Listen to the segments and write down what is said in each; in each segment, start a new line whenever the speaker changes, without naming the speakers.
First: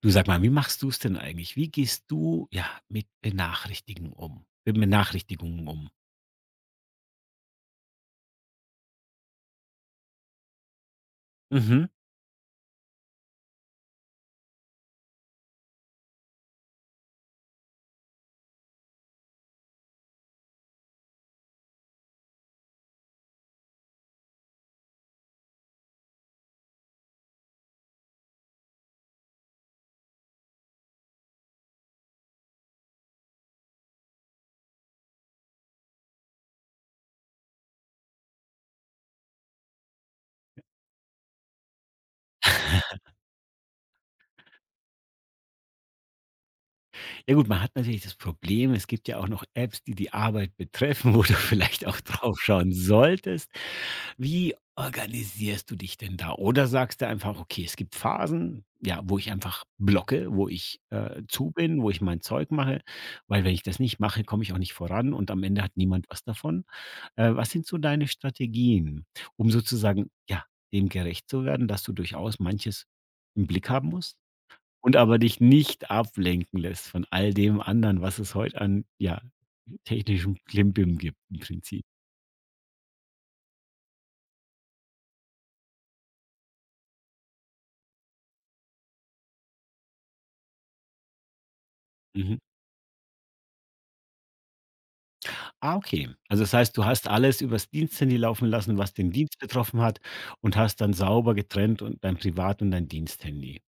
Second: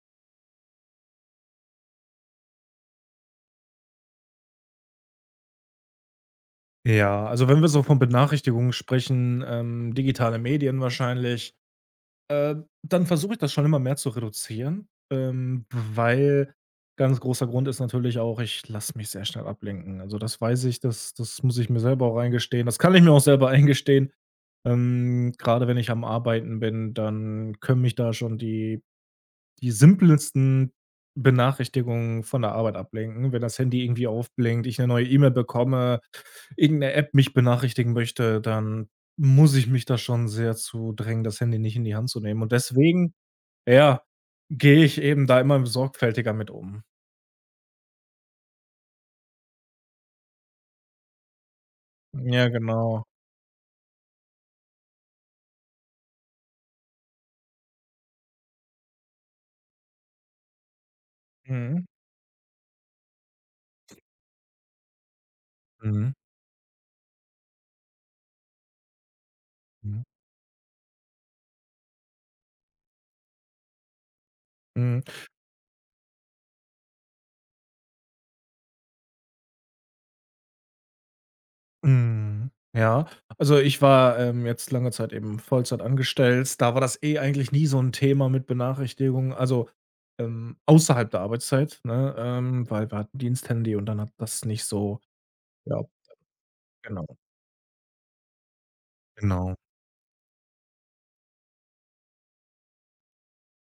Du sag mal, wie machst du es denn eigentlich? Wie gehst du, ja, mit Benachrichtigungen um mit Benachrichtigungen um?
Ja, also wenn wir so von Benachrichtigungen sprechen, digitale Medien wahrscheinlich,
Mhm.
äh, dann versuche ich das schon immer mehr zu reduzieren, weil ganz großer Grund ist natürlich auch, ich lasse mich sehr schnell ablenken. Also das weiß ich, das muss ich mir selber auch eingestehen. Das kann ich mir auch selber eingestehen. Gerade wenn ich am Arbeiten bin, dann können mich da schon die simpelsten Benachrichtigungen von der Arbeit ablenken, wenn das Handy irgendwie aufblinkt, ich eine neue E-Mail bekomme, irgendeine App mich benachrichtigen möchte, dann muss ich mich da schon sehr zu drängen, das Handy nicht in die Hand zu nehmen. Und deswegen, ja, gehe ich eben da immer sorgfältiger mit um.
Ja gut, man hat natürlich das Problem, es gibt ja auch noch Apps, die die Arbeit betreffen, wo du vielleicht auch drauf
Ja,
schauen
genau.
solltest. Wie organisierst du dich denn da? Oder sagst du einfach: „Okay, es gibt Phasen, ja, wo ich einfach blocke, wo ich, zu bin,
Mhm.
wo ich mein Zeug mache, weil wenn ich das nicht mache, komme ich auch nicht voran und am Ende hat niemand
Mhm.
was davon?“ Was sind so deine Strategien, um
Mhm.
sozusagen, ja, dem gerecht zu werden, dass du durchaus manches im Blick haben musst und
Mhm.
aber dich nicht ablenken lässt von all dem anderen, was es heute an, ja, technischem Klimbim gibt im Prinzip?
Mhm. Ja, also ich war, jetzt lange Zeit eben Vollzeit angestellt. Da war das eh eigentlich nie so ein Thema mit Benachrichtigungen, also, außerhalb der Arbeitszeit, ne,
Mhm.
weil wir hatten Diensthandy und dann hat das nicht so.
Ah,
Ja,
okay. Also das heißt, du
genau,
hast alles übers Diensthandy laufen lassen, was den Dienst
genau.
betroffen hat, und hast dann sauber getrennt und dein Privat und dein Diensthandy.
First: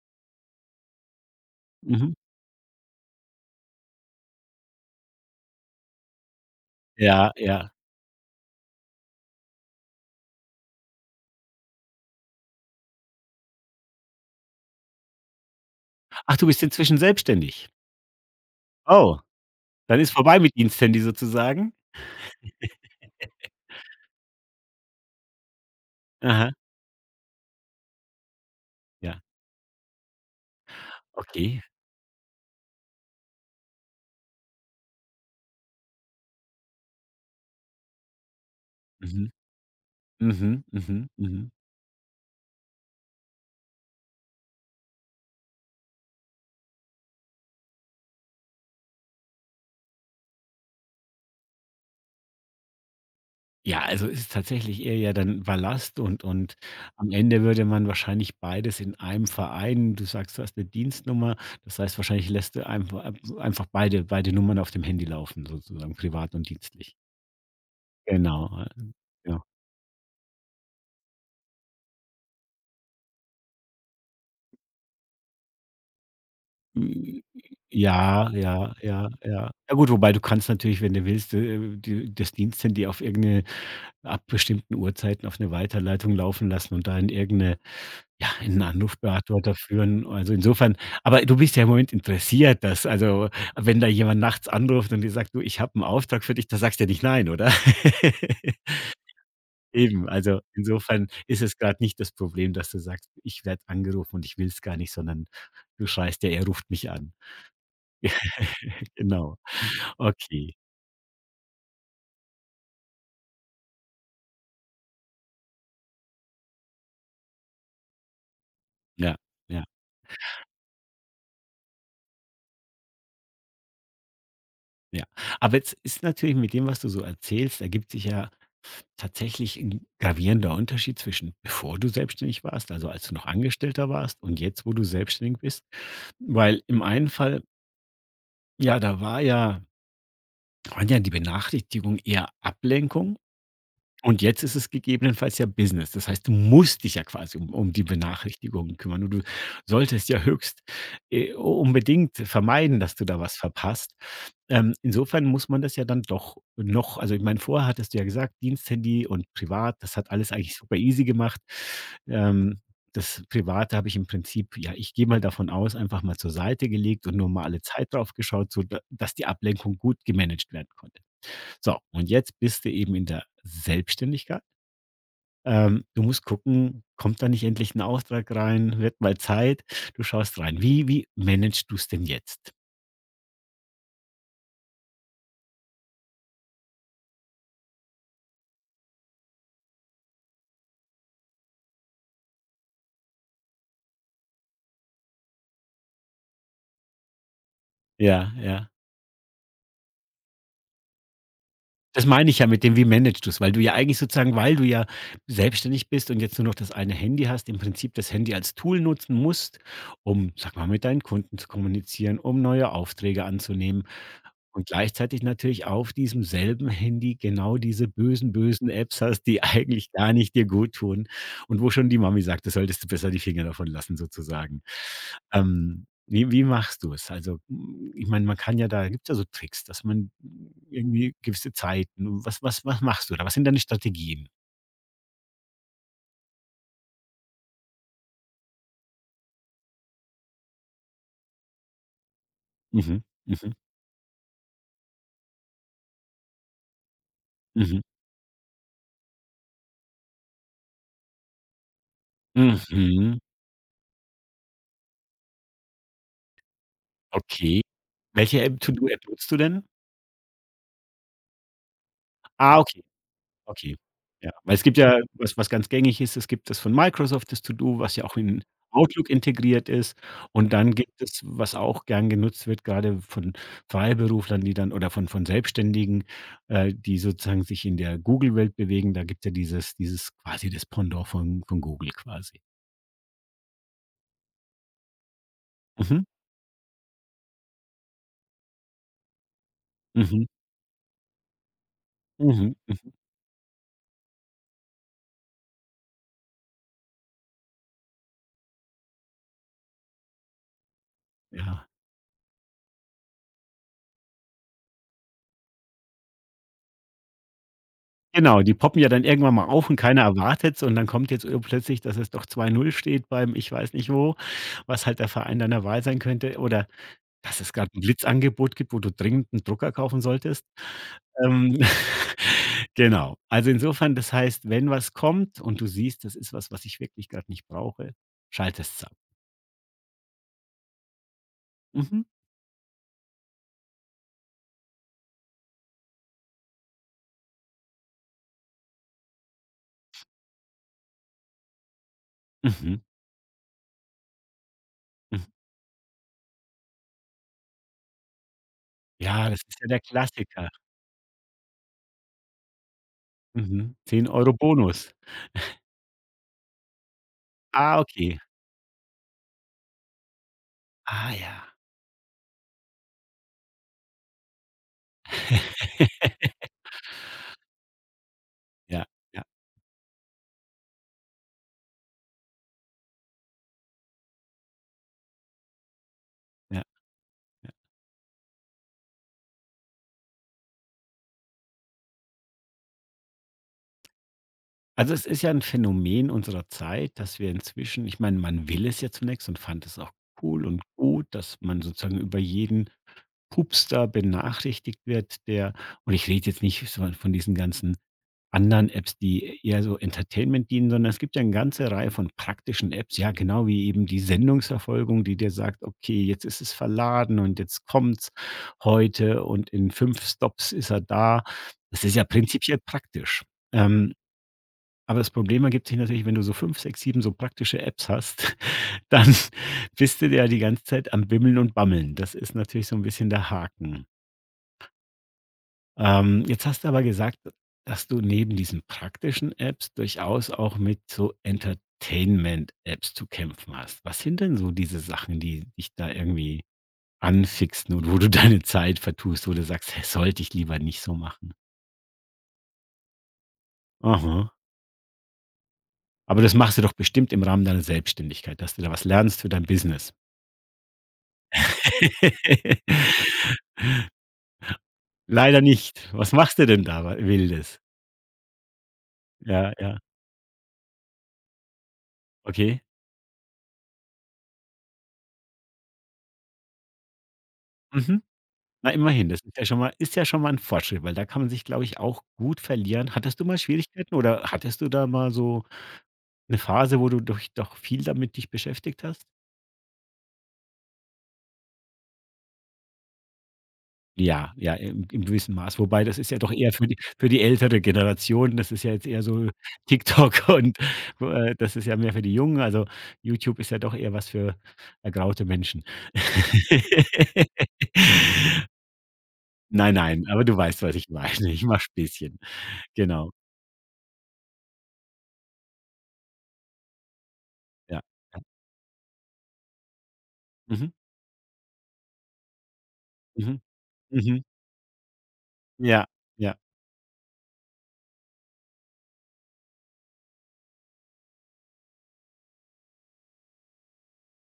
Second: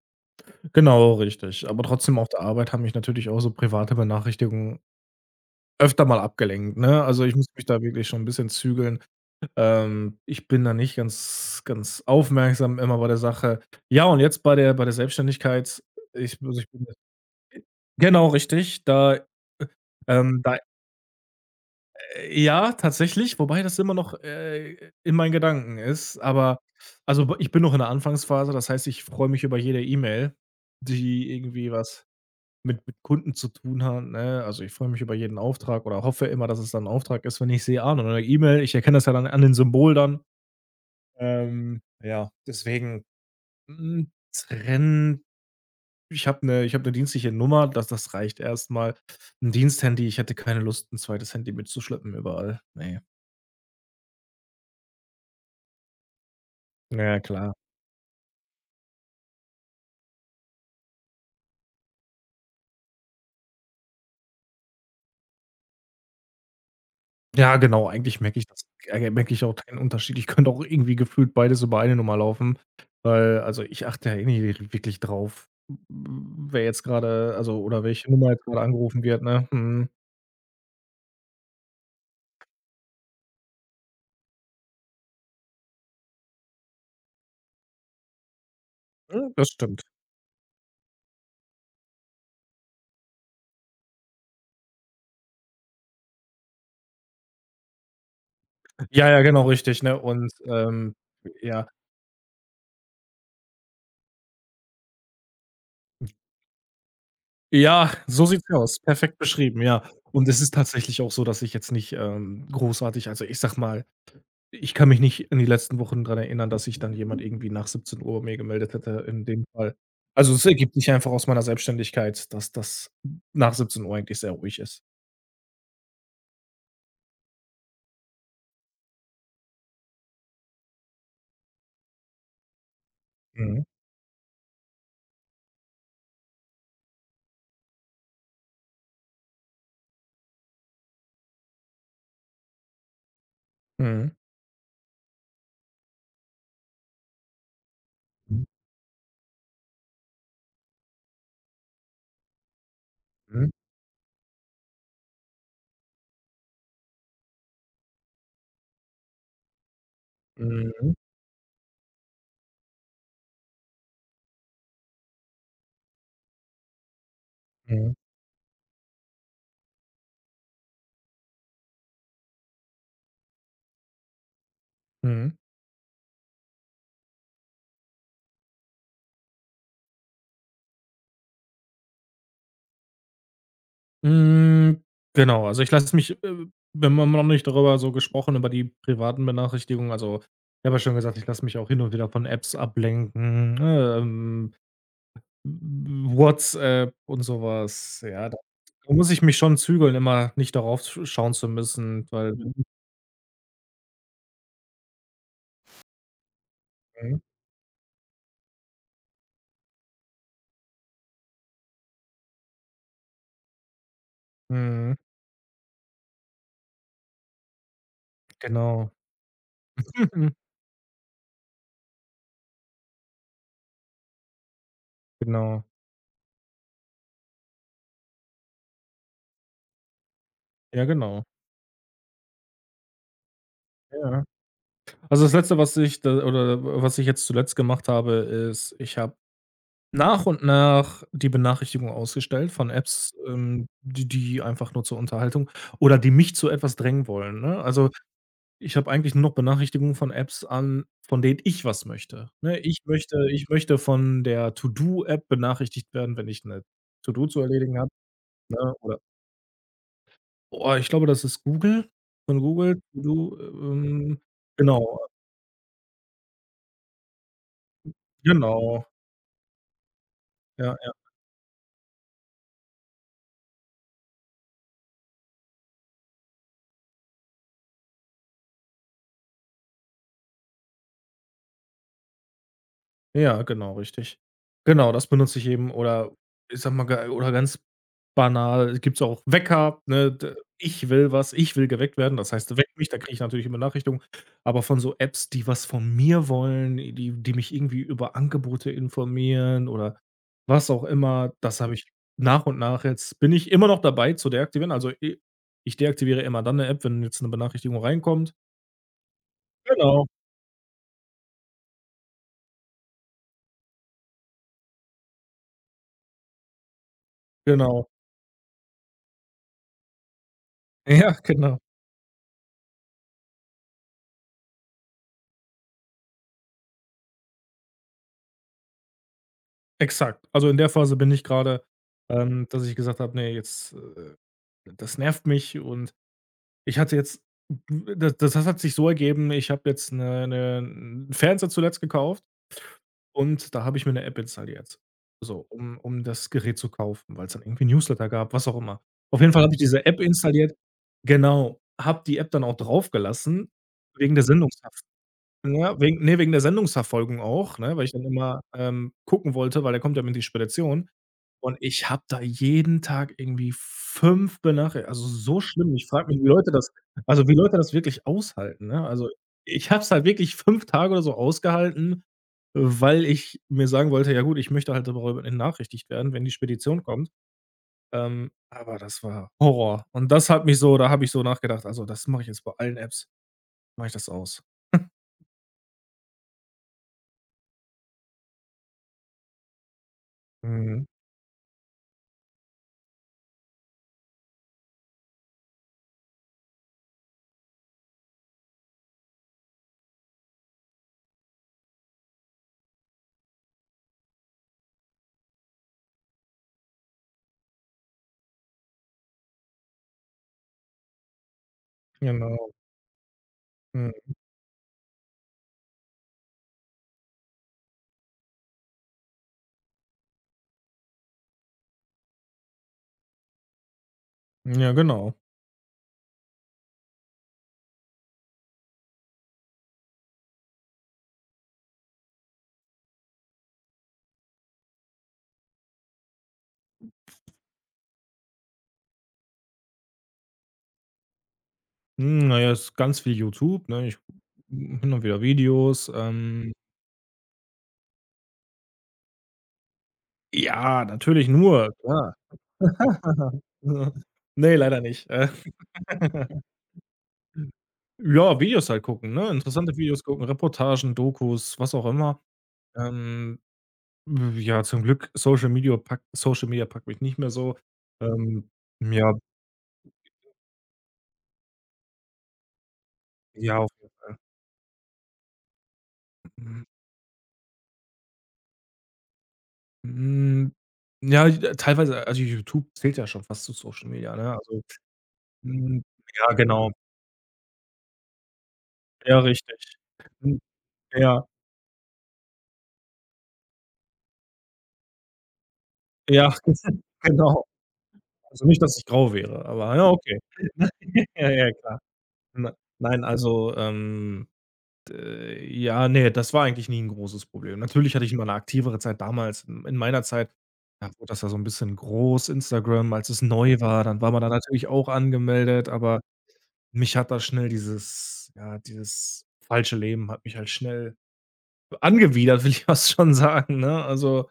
Genau, richtig. Aber
Mhm.
trotzdem auf der Arbeit haben mich natürlich auch so private Benachrichtigungen öfter mal abgelenkt, ne? Also,
Ja,
ich muss mich
ja.
da wirklich schon ein bisschen zügeln. Ich bin da nicht ganz ganz aufmerksam immer bei der Sache. Ja, und jetzt bei der Selbstständigkeit,
Ach,
ich
du
also,
bist
ich bin
inzwischen selbstständig?
genau, richtig.
Oh,
Da,
dann ist vorbei mit
da
Diensthandy sozusagen?
ja, tatsächlich, wobei das immer noch, in meinen Gedanken ist,
Aha.
aber also, ich bin noch in der Anfangsphase, das heißt, ich
Ja,
freue mich über jede E-Mail, die
okay.
irgendwie was mit Kunden zu tun hat, ne? Also, ich freue mich über jeden Auftrag oder hoffe immer, dass es dann 'n Auftrag ist, wenn ich sehe: „Ah, 'ne neue E-Mail.“ Ich erkenne das ja dann
Mhm.
an den Symbol dann.
Mhm, mhm, mhm.
Ja, deswegen. Hm, trennen, ich habe eine, ich habe 'ne dienstliche Nummer, das reicht erstmal. Mal. 'N Diensthandy, ich hätte keine Lust, 'n zweites Handy mitzuschleppen überall. Ne.
Ja, also ist tatsächlich eher ja dann Ballast und am
Ja,
Ende
klar.
würde man wahrscheinlich beides in einem Verein. Du sagst, du hast 'ne Dienstnummer, das heißt, wahrscheinlich lässt du einfach einfach beide Nummern auf dem Handy laufen sozusagen, privat und dienstlich.
Ja, genau, eigentlich merke ich das,
Genau,
merke
ja.
ich auch keinen Unterschied. Ich könnte auch irgendwie gefühlt beides über eine Nummer laufen, weil also, ich achte ja eh nicht wirklich drauf, wer jetzt
J
grade also, oder welche Nummer
ja,
jetzt grade
ja,
angerufen
ja,
wird, ne?
ja. Ja
Mhm.
gut, wobei du kannst natürlich, wenn du willst, die das Diensthandy auf irgend 'ne ab bestimmten Uhrzeiten auf eine Weiterleitung laufen lassen und da in irgend 'ne ja, in 'n
Hm, das
Anrufbeantworter
stimmt.
führen. Also, insofern aber du bist ja im Moment interessiert, dass also, wenn da jemand nachts anruft und dir sagt: „Du, ich habe einen Auftrag für dich“, da sagst du ja nicht nein, oder?
Ja, ja, genau, richtig, ne?
Eben,
Und,
also, insofern ist es
ja.
gerade nicht das Problem, dass du sagst: „Ich werde angerufen und ich will es gar nicht“, sondern du schreist ja: „Er ruft mich an.“
Ja, so sieht's aus. Perfekt
Genau.
beschrieben, ja. Und es
Okay.
ist tatsächlich auch so, dass ich jetzt nicht, großartig, also, ich sage mal, ich kann mich nicht in die letzten Wochen dran erinnern, dass sich dann jemand irgendwie nach 17:00 mir gemeldet hätte
Ja,
in dem
ja,
Fall. Also, es ergibt sich einfach aus meiner Selbstständigkeit, dass das nach 17:00 eigentlich sehr ruhig ist.
ja. Aber jetzt ist natürlich mit dem, was du so erzählst, ergibt sich ja tatsächlich ein gravierender Unterschied zwischen bevor du selbstständig warst, also als du noch
Mhm.
Angestellter warst, und jetzt, wo du selbstständig bist. Weil im einen Fall, ja, da war ja waren ja die Benachrichtigungen eher Ablenkung.
Mhm.
Und jetzt ist es gegebenenfalls ja Business. Das heißt, du musst dich ja quasi um die Benachrichtigungen kümmern und du solltest ja höchst, äh, unbedingt vermeiden, dass du da was
Mhm.
verpasst. Insofern muss man das ja dann doch noch also, ich meine, vorher hattest du ja gesagt, Diensthandy und privat, das hat alles eigentlich super
Mhm.
easy gemacht. Ähm, das Private habe ich im Prinzip ja, ich gehe mal davon aus, einfach mal zur Seite gelegt und nur mal alle
Mhm.
Zeit drauf geschaut, so da dass die Ablenkung gut gemanagt werden konnte. So, und jetzt bist du eben in der Selbstständigkeit.
Mhm.
Du musst gucken, kommt da nicht endlich ein Auftrag rein? Wird mal Zeit. Du schaust rein. Wie managst du es denn jetzt?
Hm, genau, also ich lasse mich, wir haben noch nicht darüber so gesprochen, über die privaten Benachrichtigungen. Also, ich habe ja schon gesagt, ich lasse mich auch hin und wieder von Apps ablenken, ne, WhatsApp und sowas. Ja,
Ja,
da
ja.
muss ich mich schon zügeln, immer nicht darauf schauen zu müssen,
Das meine
weil
ich ja mit dem, wie managst du's? Weil du ja eigentlich sozusagen weil du ja selbstständig bist und jetzt nur noch das eine
mhm,
Handy hast, im Prinzip das Handy als Tool nutzen musst, um, sag mal, mit deinen Kunden zu kommunizieren, um neue Aufträge anzunehmen und
mhm,
gleichzeitig natürlich auf diesem selben Handy genau diese bösen, bösen
genau.
Apps hast, die eigentlich gar
Mhm,
nicht dir gut tun und wo schon die Mami sagt: „Da solltest du besser die Finger davon lassen“, sozusagen.
genau.
Ähm wie machst du es? Also, hm, ich meine, man kann ja da gibt's ja so Tricks, dass man
Ja,
irgendwie
genau.
gewisse Zeiten was machst du da? Was sind deine
Ja.
Strategien?
Also, das Letzte, was ich da oder was ich jetzt zuletzt gemacht habe, ist, ich habe nach und nach die Benachrichtigung ausgestellt von
Mhm,
Apps,
mhm,
die einfach nur zur Unterhaltung oder die mich zu etwas drängen wollen, ne?
mhm,
Also, ich habe eigentlich nur noch Benachrichtigungen von Apps an, von denen ich was möchte, ne? Ich
mhm.
möchte ich möchte von der To-do-App benachrichtigt werden, wenn ich eine To-do zu
Okay.
erledigen habe,
Welche App
ne? Oder
To-do-App nutzt du denn?
boah, ich glaube, das ist Google, von
Ah,
Google,
okay.
To-do,
Okay. Ja, weil es gibt
genau,
ja was was ganz gängig ist, es gibt das von Microsoft, das To Do, was ja auch in
genau.
Outlook integriert ist. Und dann
Ja, ja.
gibt es, was auch gern genutzt wird, gerade von Freiberuflern, die dann oder von Selbstständigen, die sozusagen sich in der Google-Welt bewegen. Da gibt es ja dieses quasi das Pendant von Google quasi.
Ja, genau, richtig. Genau, das benutze ich eben,
Mhm.
oder ich sag mal ga oder ganz banal gibt's auch Wecker, ne?
Mhm.
D Ich will was, ich will geweckt werden. Das heißt,
Mhm.
weck mich,
Mhm.
da kriege ich natürlich immer Benachrichtigung. Aber von so Apps, die was von mir wollen, die mich irgendwie über Angebote informieren oder was auch immer, das
Ja.
habe ich nach und nach, jetzt bin ich immer noch dabei zu deaktivieren. Also, i ich deaktiviere immer dann eine App, wenn jetzt eine Benachrichtigung reinkommt.
Genau, die poppen ja dann irgendwann mal auf und keiner
Genau,
erwartet's und dann kommt jetzt, plötzlich, dass es doch zwei null steht beim ich weiß nicht wo, was halt der Verein deiner Wahl sein könnte oder dass es grad 'n
genau.
Blitzangebot gibt, wo du dringend 'n Drucker kaufen solltest.
Ja,
Ähm,
genau.
genau. Also, insofern, das heißt, wenn was kommt und du siehst, das ist was, was ich wirklich grad nicht brauche, schaltest's ab.
Exakt. Also, in der Phase bin ich gerade,
Mhm,
dass ich gesagt habe: „Nee, jetzt, das nervt mich.“ Und ich hatte jetzt, da das hat sich so ergeben, ich habe jetzt eine 'ne 'n Fernseher zuletzt gekauft
mhm,
und da habe ich mir eine App installiert,
mhm.
so, um das Gerät zu kaufen, weil es dann irgendwie Newsletter gab, was auch immer. Auf
Ja,
jeden
das
Fall habe ich
ist ja der
diese App
Klassiker.
installiert, genau, habe die App dann auch draufgelassen
Mhm.
wegen der
10 €
Sendungsver
Bonus.
ja, wegen, ne, wegen der Sendungsverfolgung auch, ne,
Ah,
weil ich dann
okay.
immer, gucken wollte, weil der kommt ja mit die Spedition.
Ah
Und
ja.
ich habe da jeden Tag irgendwie 5 Benachri also, so schlimm. Ich frage mich, wie Leute das, wirklich aushalten,
Ja,
ne? Also,
ja,
ich habe es halt wirklich 5 Tage oder so ausgehalten, weil ich mir sagen wollte: „Ja gut, ich möchte halt darüber benachrichtigt werden, wenn die
ja.
Spedition kommt.“ aber das war Horror. Und das hat mich so, da habe ich so nachgedacht: „Also, das mache ich jetzt bei allen Apps, mache ich das aus.“
Also, es ist ja ein Phänomen unserer Zeit, dass wir inzwischen ich meine, man will es ja zunächst und fand es auch cool und
Mhm,
gut, dass man sozusagen über jeden Pupster benachrichtigt wird, der und ich rede jetzt nicht so von diesen ganzen anderen Apps, die eher so Entertainment dienen, sondern es gibt ja eine ganze Reihe von praktischen Apps, ja, genau wie eben die Sendungsverfolgung, die dir sagt: „Okay, jetzt ist es verladen und jetzt kommt's heute und in 5 Stops ist er da.“ Das ist ja
genau.
prinzipiell praktisch.
Mhm.
Ähm aber das Problem ergibt sich natürlich, wenn du so 5, 6, 7 so praktische Apps hast, dann bist du ja die ganze Zeit am Bimmeln und Bammeln. Das ist natürlich so ein bisschen der Haken.
Ja, genau.
Jetzt hast du aber gesagt, dass du neben diesen praktischen Apps durchaus auch mit so Entertainment-Apps zu kämpfen hast. Was sind denn so diese Sachen, die dich da irgendwie anfixen und wo du deine Zeit vertust, wo du sagst: „Hey, sollte ich lieber nicht so machen?“
Na ja, ist ganz viel YouTube, ne? Ich
Aha.
hin und wieder Videos,
Aber das machst du doch bestimmt im Rahmen deiner Selbstständigkeit, dass du da was lernst für dein Business.
ja, natürlich nur, klar. Ne, leider nicht.
Leider nicht. Was machst du denn da wa Wildes?
Ja, Videos halt gucken, ne?
Ja,
Interessante
ja,
Videos gucken, Reportagen, Dokus, was auch immer.
okay.
Ähm, ja, zum Glück Social Media packt mich nicht mehr so.
Mhm.
Ähm,
Na, immerhin,
ja,
das ist ja schon mal ist ja schon mal ein Fortschritt, weil da kann man sich, glaube ich, auch gut verlieren. Hattest du mal
ja, auf
Schwierigkeiten oder hattest du da mal so eine
hm,
Phase, wo du durch doch viel damit dich beschäftigt hast?
hm, ja, teilweise, also YouTube zählt ja schon fast zu Social Media, ne?
Ja, ja,
Also,
im im gewissen Maß.
hm,
Wobei, das ist ja
ja,
doch eher
genau.
für die ältere Generation. Das ist ja jetzt eher
Ja,
so
richtig.
TikTok
Hm,
und,
ja,
das ist ja mehr für die Jungen. Also, YouTube ist ja doch eher was für ergraute Menschen.
ja, genau. Also, nicht, dass ich grau wäre,
Nein,
aber ja,
nein,
okay.
aber du weißt, was ich
Ja,
meine. Ich
ja,
mache
klar.
Späßchen.
Ne nein,
Genau.
also, d ja, nee, das war eigentlich nie ein großes Problem.
Ja,
Natürlich hatte ich
ja.
mal eine aktivere Zeit damals. In meiner Zeit,
Mhm,
da wurde das ja so ein bisschen groß, Instagram, als es
mhm,
neu war, dann war man
mhm.
da natürlich auch angemeldet,
Ja,
aber
ja.
mich hat da schnell dieses, ja, dieses falsche Leben hat mich halt schnell angewidert, will ich fast schon sagen, ne? Also,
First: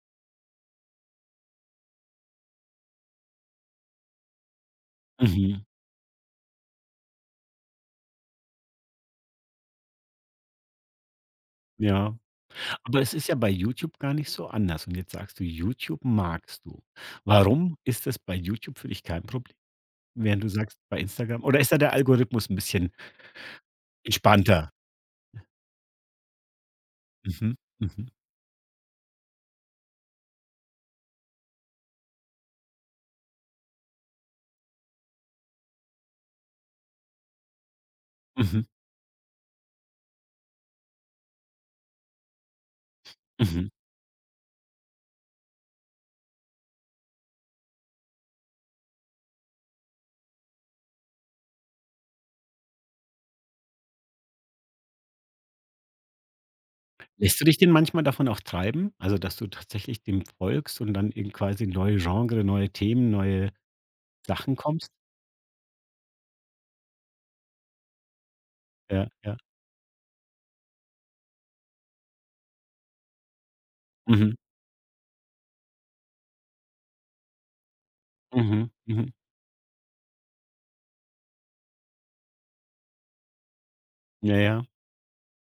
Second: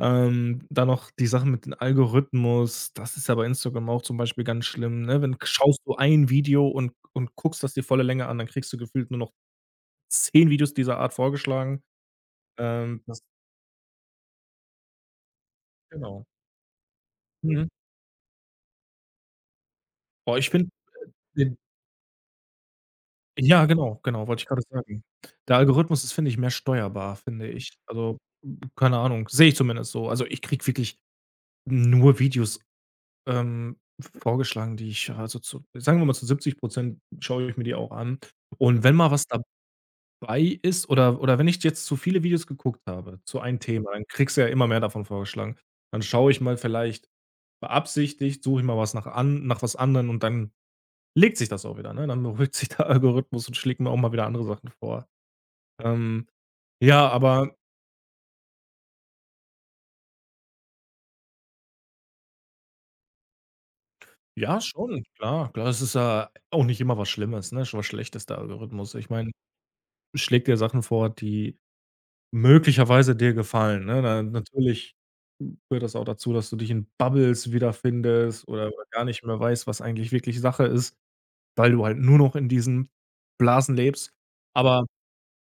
Dann noch die Sachen mit den Algorithmus, das ist ja bei Instagram auch zum Beispiel ganz schlimm, ne? Wenn,
Mhm,
schaust du ein Video und guckst das dir volle Länge an, dann kriegst du gefühlt nur noch 10 Videos dieser Art vorgeschlagen.
ja. Aber es
Das,
ist ja bei YouTube gar nicht so anders. Und jetzt sagst du, YouTube
genau.
magst du.
Mhm.
Warum ist das bei YouTube für dich kein Problem?
Boah,
Während
ich
du
finde
sagst, bei Instagram
den,
oder ist da der Algorithmus 'n bisschen
ja, genau, genau, wollte ich gerade
entspannter?
sagen. Der Algorithmus ist, finde ich, mehr steuerbar, finde
Mhm,
ich.
mhm,
Also, keine Ahnung, sehe ich zumindest so. Also, ich kriege wirklich nur Videos. Ähm, vorgeschlagen, die ich, also, zu sagen wir mal, zu 70 schaue ich mir die auch an.
mhm,
Und wenn mal was dabei ist, oder wenn ich jetzt zu viele Videos geguckt habe zu einem
mhm.
Thema, dann kriegst du ja immer mehr davon vorgeschlagen. Dann schaue ich mal vielleicht beabsichtigt, suche ich mal was nach, an nach was anderem, und dann legt sich das auch wieder, ne? Dann beruhigt sich der Algorithmus und schlägt mir auch mal wieder andere Sachen vor. Ähm, ja,
Lässt du
aber
dich denn manchmal davon auch treiben? Also, dass du tatsächlich dem folgst und dann eben quasi neue Genre, neue Themen, neue Sachen
ja,
kommst?
schon, klar, klar, es ist ja auch nicht immer was Schlimmes, ne? Schon was Schlechtes, der Algorithmus.
Ja,
Ich meine,
ja.
schlägt dir Sachen vor, die möglicherweise dir gefallen, ne? Na,
Mhm,
natürlich gehört das auch dazu, dass du dich in Bubbles wiederfindest, oder
mhm,
gar
mhm.
nicht mehr weißt, was eigentlich wirklich Sache ist, weil du halt nur noch in diesen Blasen lebst.
Ja, ja.
Aber,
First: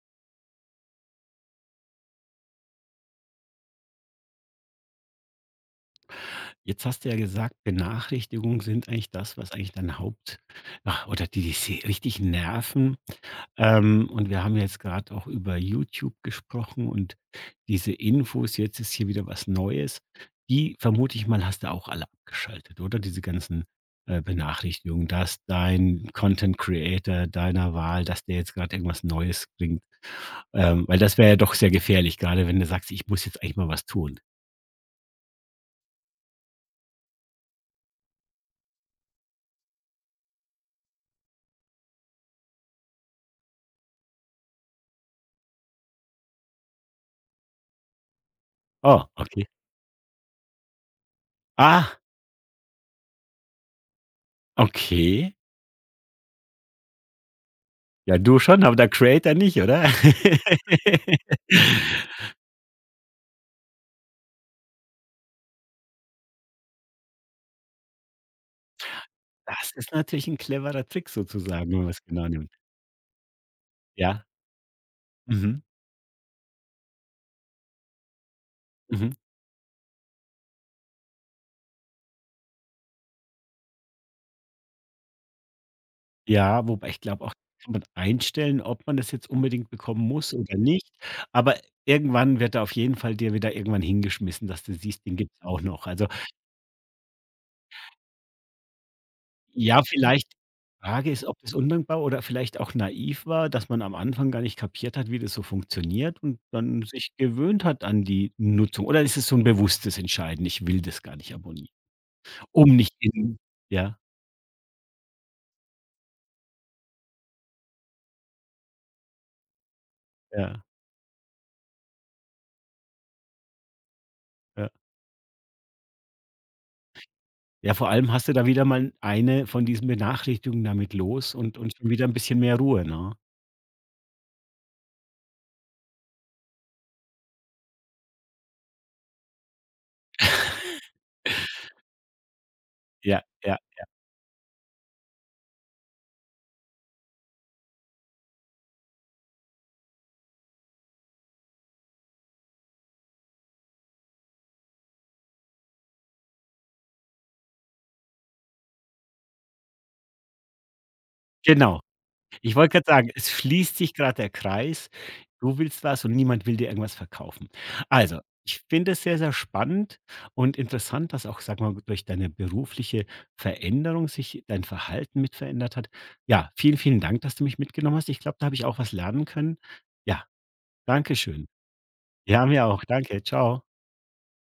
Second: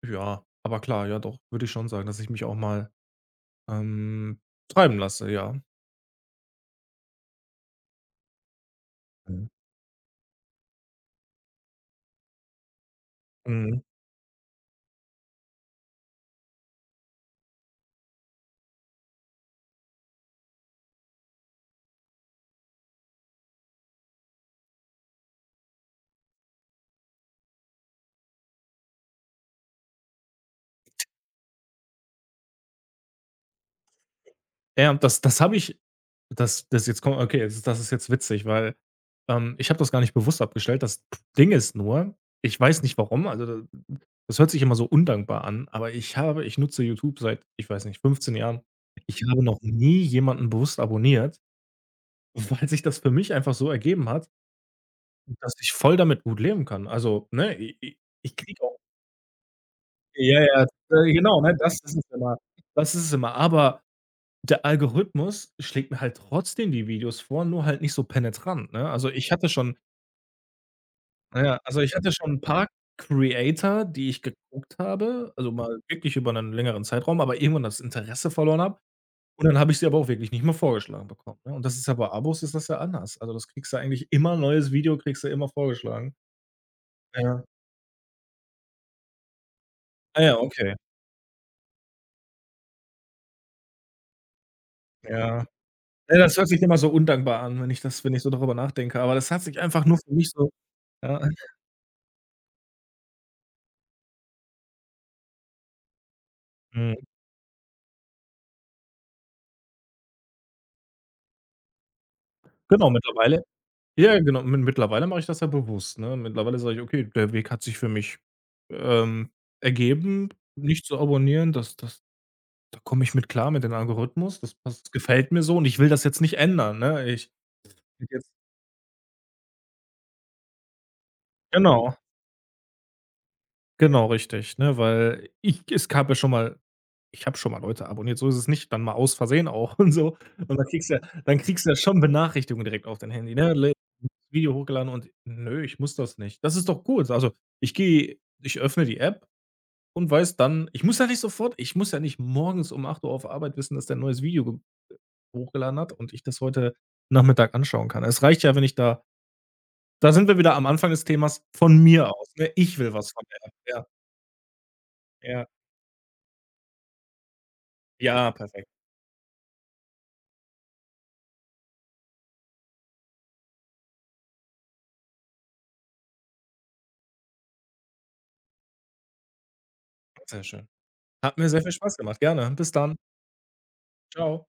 ja, aber klar, ja doch, würde ich schon sagen, dass ich mich auch mal, ähm, treiben lasse, ja.
Jetzt hast du ja gesagt, Benachrichtigungen sind eigentlich das,
Mhm.
was eigentlich dein Haupt ach, oder die dich se richtig nerven.
Mhm.
Und wir haben jetzt gerade auch über YouTube gesprochen und diese Infos, jetzt ist hier wieder was Neues. Die vermute ich mal, hast du auch alle abgeschaltet, oder? Diese ganzen, Benachrichtigungen, dass dein Content Creator deiner Wahl dass der jetzt gerade irgendwas Neues bringt. Weil das wäre ja doch sehr gefährlich, gerade wenn du sagst: „Ich muss jetzt eigentlich mal was tun.“
Ja, und das habe ich, das jetzt kommt, okay, das ist jetzt witzig, weil, ich habe das gar nicht bewusst abgestellt. Das Ding ist nur, ich weiß nicht warum, also, da, das hört sich immer so undankbar an, aber ich nutze YouTube seit, ich weiß nicht, 15 Jahren.
Oh,
Ich habe
okay.
noch nie jemanden bewusst abonniert,
Ah,
weil sich das für mich einfach so ergeben hat,
okay.
dass ich voll damit gut leben kann. Also, ne, i
Ja,
ich
du
kriege
schon, aber
auch,
der Creator nicht, oder?
ja, ja, genau, ne, das ist es immer. Aber der Algorithmus schlägt mir halt trotzdem die Videos vor, nur halt nicht so penetrant, ne? Also, ich hatte
Das
schon,
ist natürlich 'n cleverer Trick
na ja,
sozusagen,
also,
wenn
ich
man's
hatte
genau
schon 'n
nimmt.
paar Creator, die ich
Ja.
geguckt habe, also,
Mhm.
mal wirklich über 'nen längeren Zeitraum, aber irgendwann das Interesse verloren habe,
Mhm.
und dann habe ich sie aber auch wirklich nicht mehr vorgeschlagen bekommen, ne? Und das ist ja bei Abos ist das ja anders. Also, das kriegst du eigentlich immer, neues Video kriegst du immer vorgeschlagen.
Ja, wobei ich glaube auch,
Ja.
kann man einstellen, ob man das jetzt unbedingt bekommen
Ah
muss
ja,
oder
okay.
nicht. Aber irgendwann wird er auf jeden Fall dir wieder irgendwann hingeschmissen, dass du siehst, den gibt's
Ja.
auch noch. Also,
Ja, das hört sich immer so undankbar an, wenn ich das, wenn ich so darüber nachdenke, aber das hat sich
ja,
einfach nur für mich
vielleicht
so,
Frage
ja,
ist, ob das undankbar oder vielleicht auch naiv war, dass man am Anfang gar nicht kapiert hat, wie das so funktioniert und dann
mhm.
sich gewöhnt hat an die Nutzung. Oder ist es so 'n bewusstes Entscheiden: „Ich will das gar nicht abonnieren“, um
Genau,
nicht in
mittlerweile,
ja,
ja, genau. Mittlerweile mache ich das ja bewusst, ne? Mittlerweile sage ich: „Okay, der Weg hat sich für mich, ähm, ergeben,
ja,
nicht zu abonnieren, das das da komme ich mit klar mit dem Algorithmus. Das
ja.
passt, gefällt mir so, und ich will das jetzt nicht ändern“, ne? Ich
Ja, vor allem hast
jetzt,
du da wieder mal eine von diesen Benachrichtigungen damit los und schon
genau,
wieder ein bisschen mehr Ruhe, ne?
genau, richtig, ne? Weil ich, es gab ja schon mal, ich habe schon mal Leute abonniert, so ist es nicht, dann mal aus Versehen auch und so. Und dann kriegst du ja, schon Benachrichtigungen direkt auf dein
Ja,
Handy, ne?
ja,
Le Video hochgeladen und nö, ich muss das nicht. Das ist doch gut. Also, ich öffne die App. Und weiß dann, ich muss ja nicht sofort, ich muss ja nicht morgens um 8 Uhr auf Arbeit wissen, dass der 'n neues Video ge hochgeladen hat und ich das heute Nachmittag anschauen kann. Es reicht ja, wenn ich da sind wir wieder am Anfang des Themas,
genau.
von mir aus, ne?
Ich wollte
Ich
gerade
will
sagen,
was von
es
der App.
schließt
Ja,
sich gerade der Kreis.
ja,
Du willst was und niemand will dir irgendwas verkaufen. Also,
ja,
ich
perfekt.
finde es sehr, sehr spannend und interessant, dass auch, sag mal, durch deine berufliche Veränderung sich dein Verhalten mit verändert hat. Ja, vielen, vielen Dank, dass du mich mitgenommen hast. Ich glaube, da habe ich auch was lernen können. Ja,
Sehr schön.
danke
Hat
schön.
mir sehr viel Spaß gemacht.
Ja,
Gerne.
mir
Bis
auch.
dann.
Danke. Ciao.
Ciao.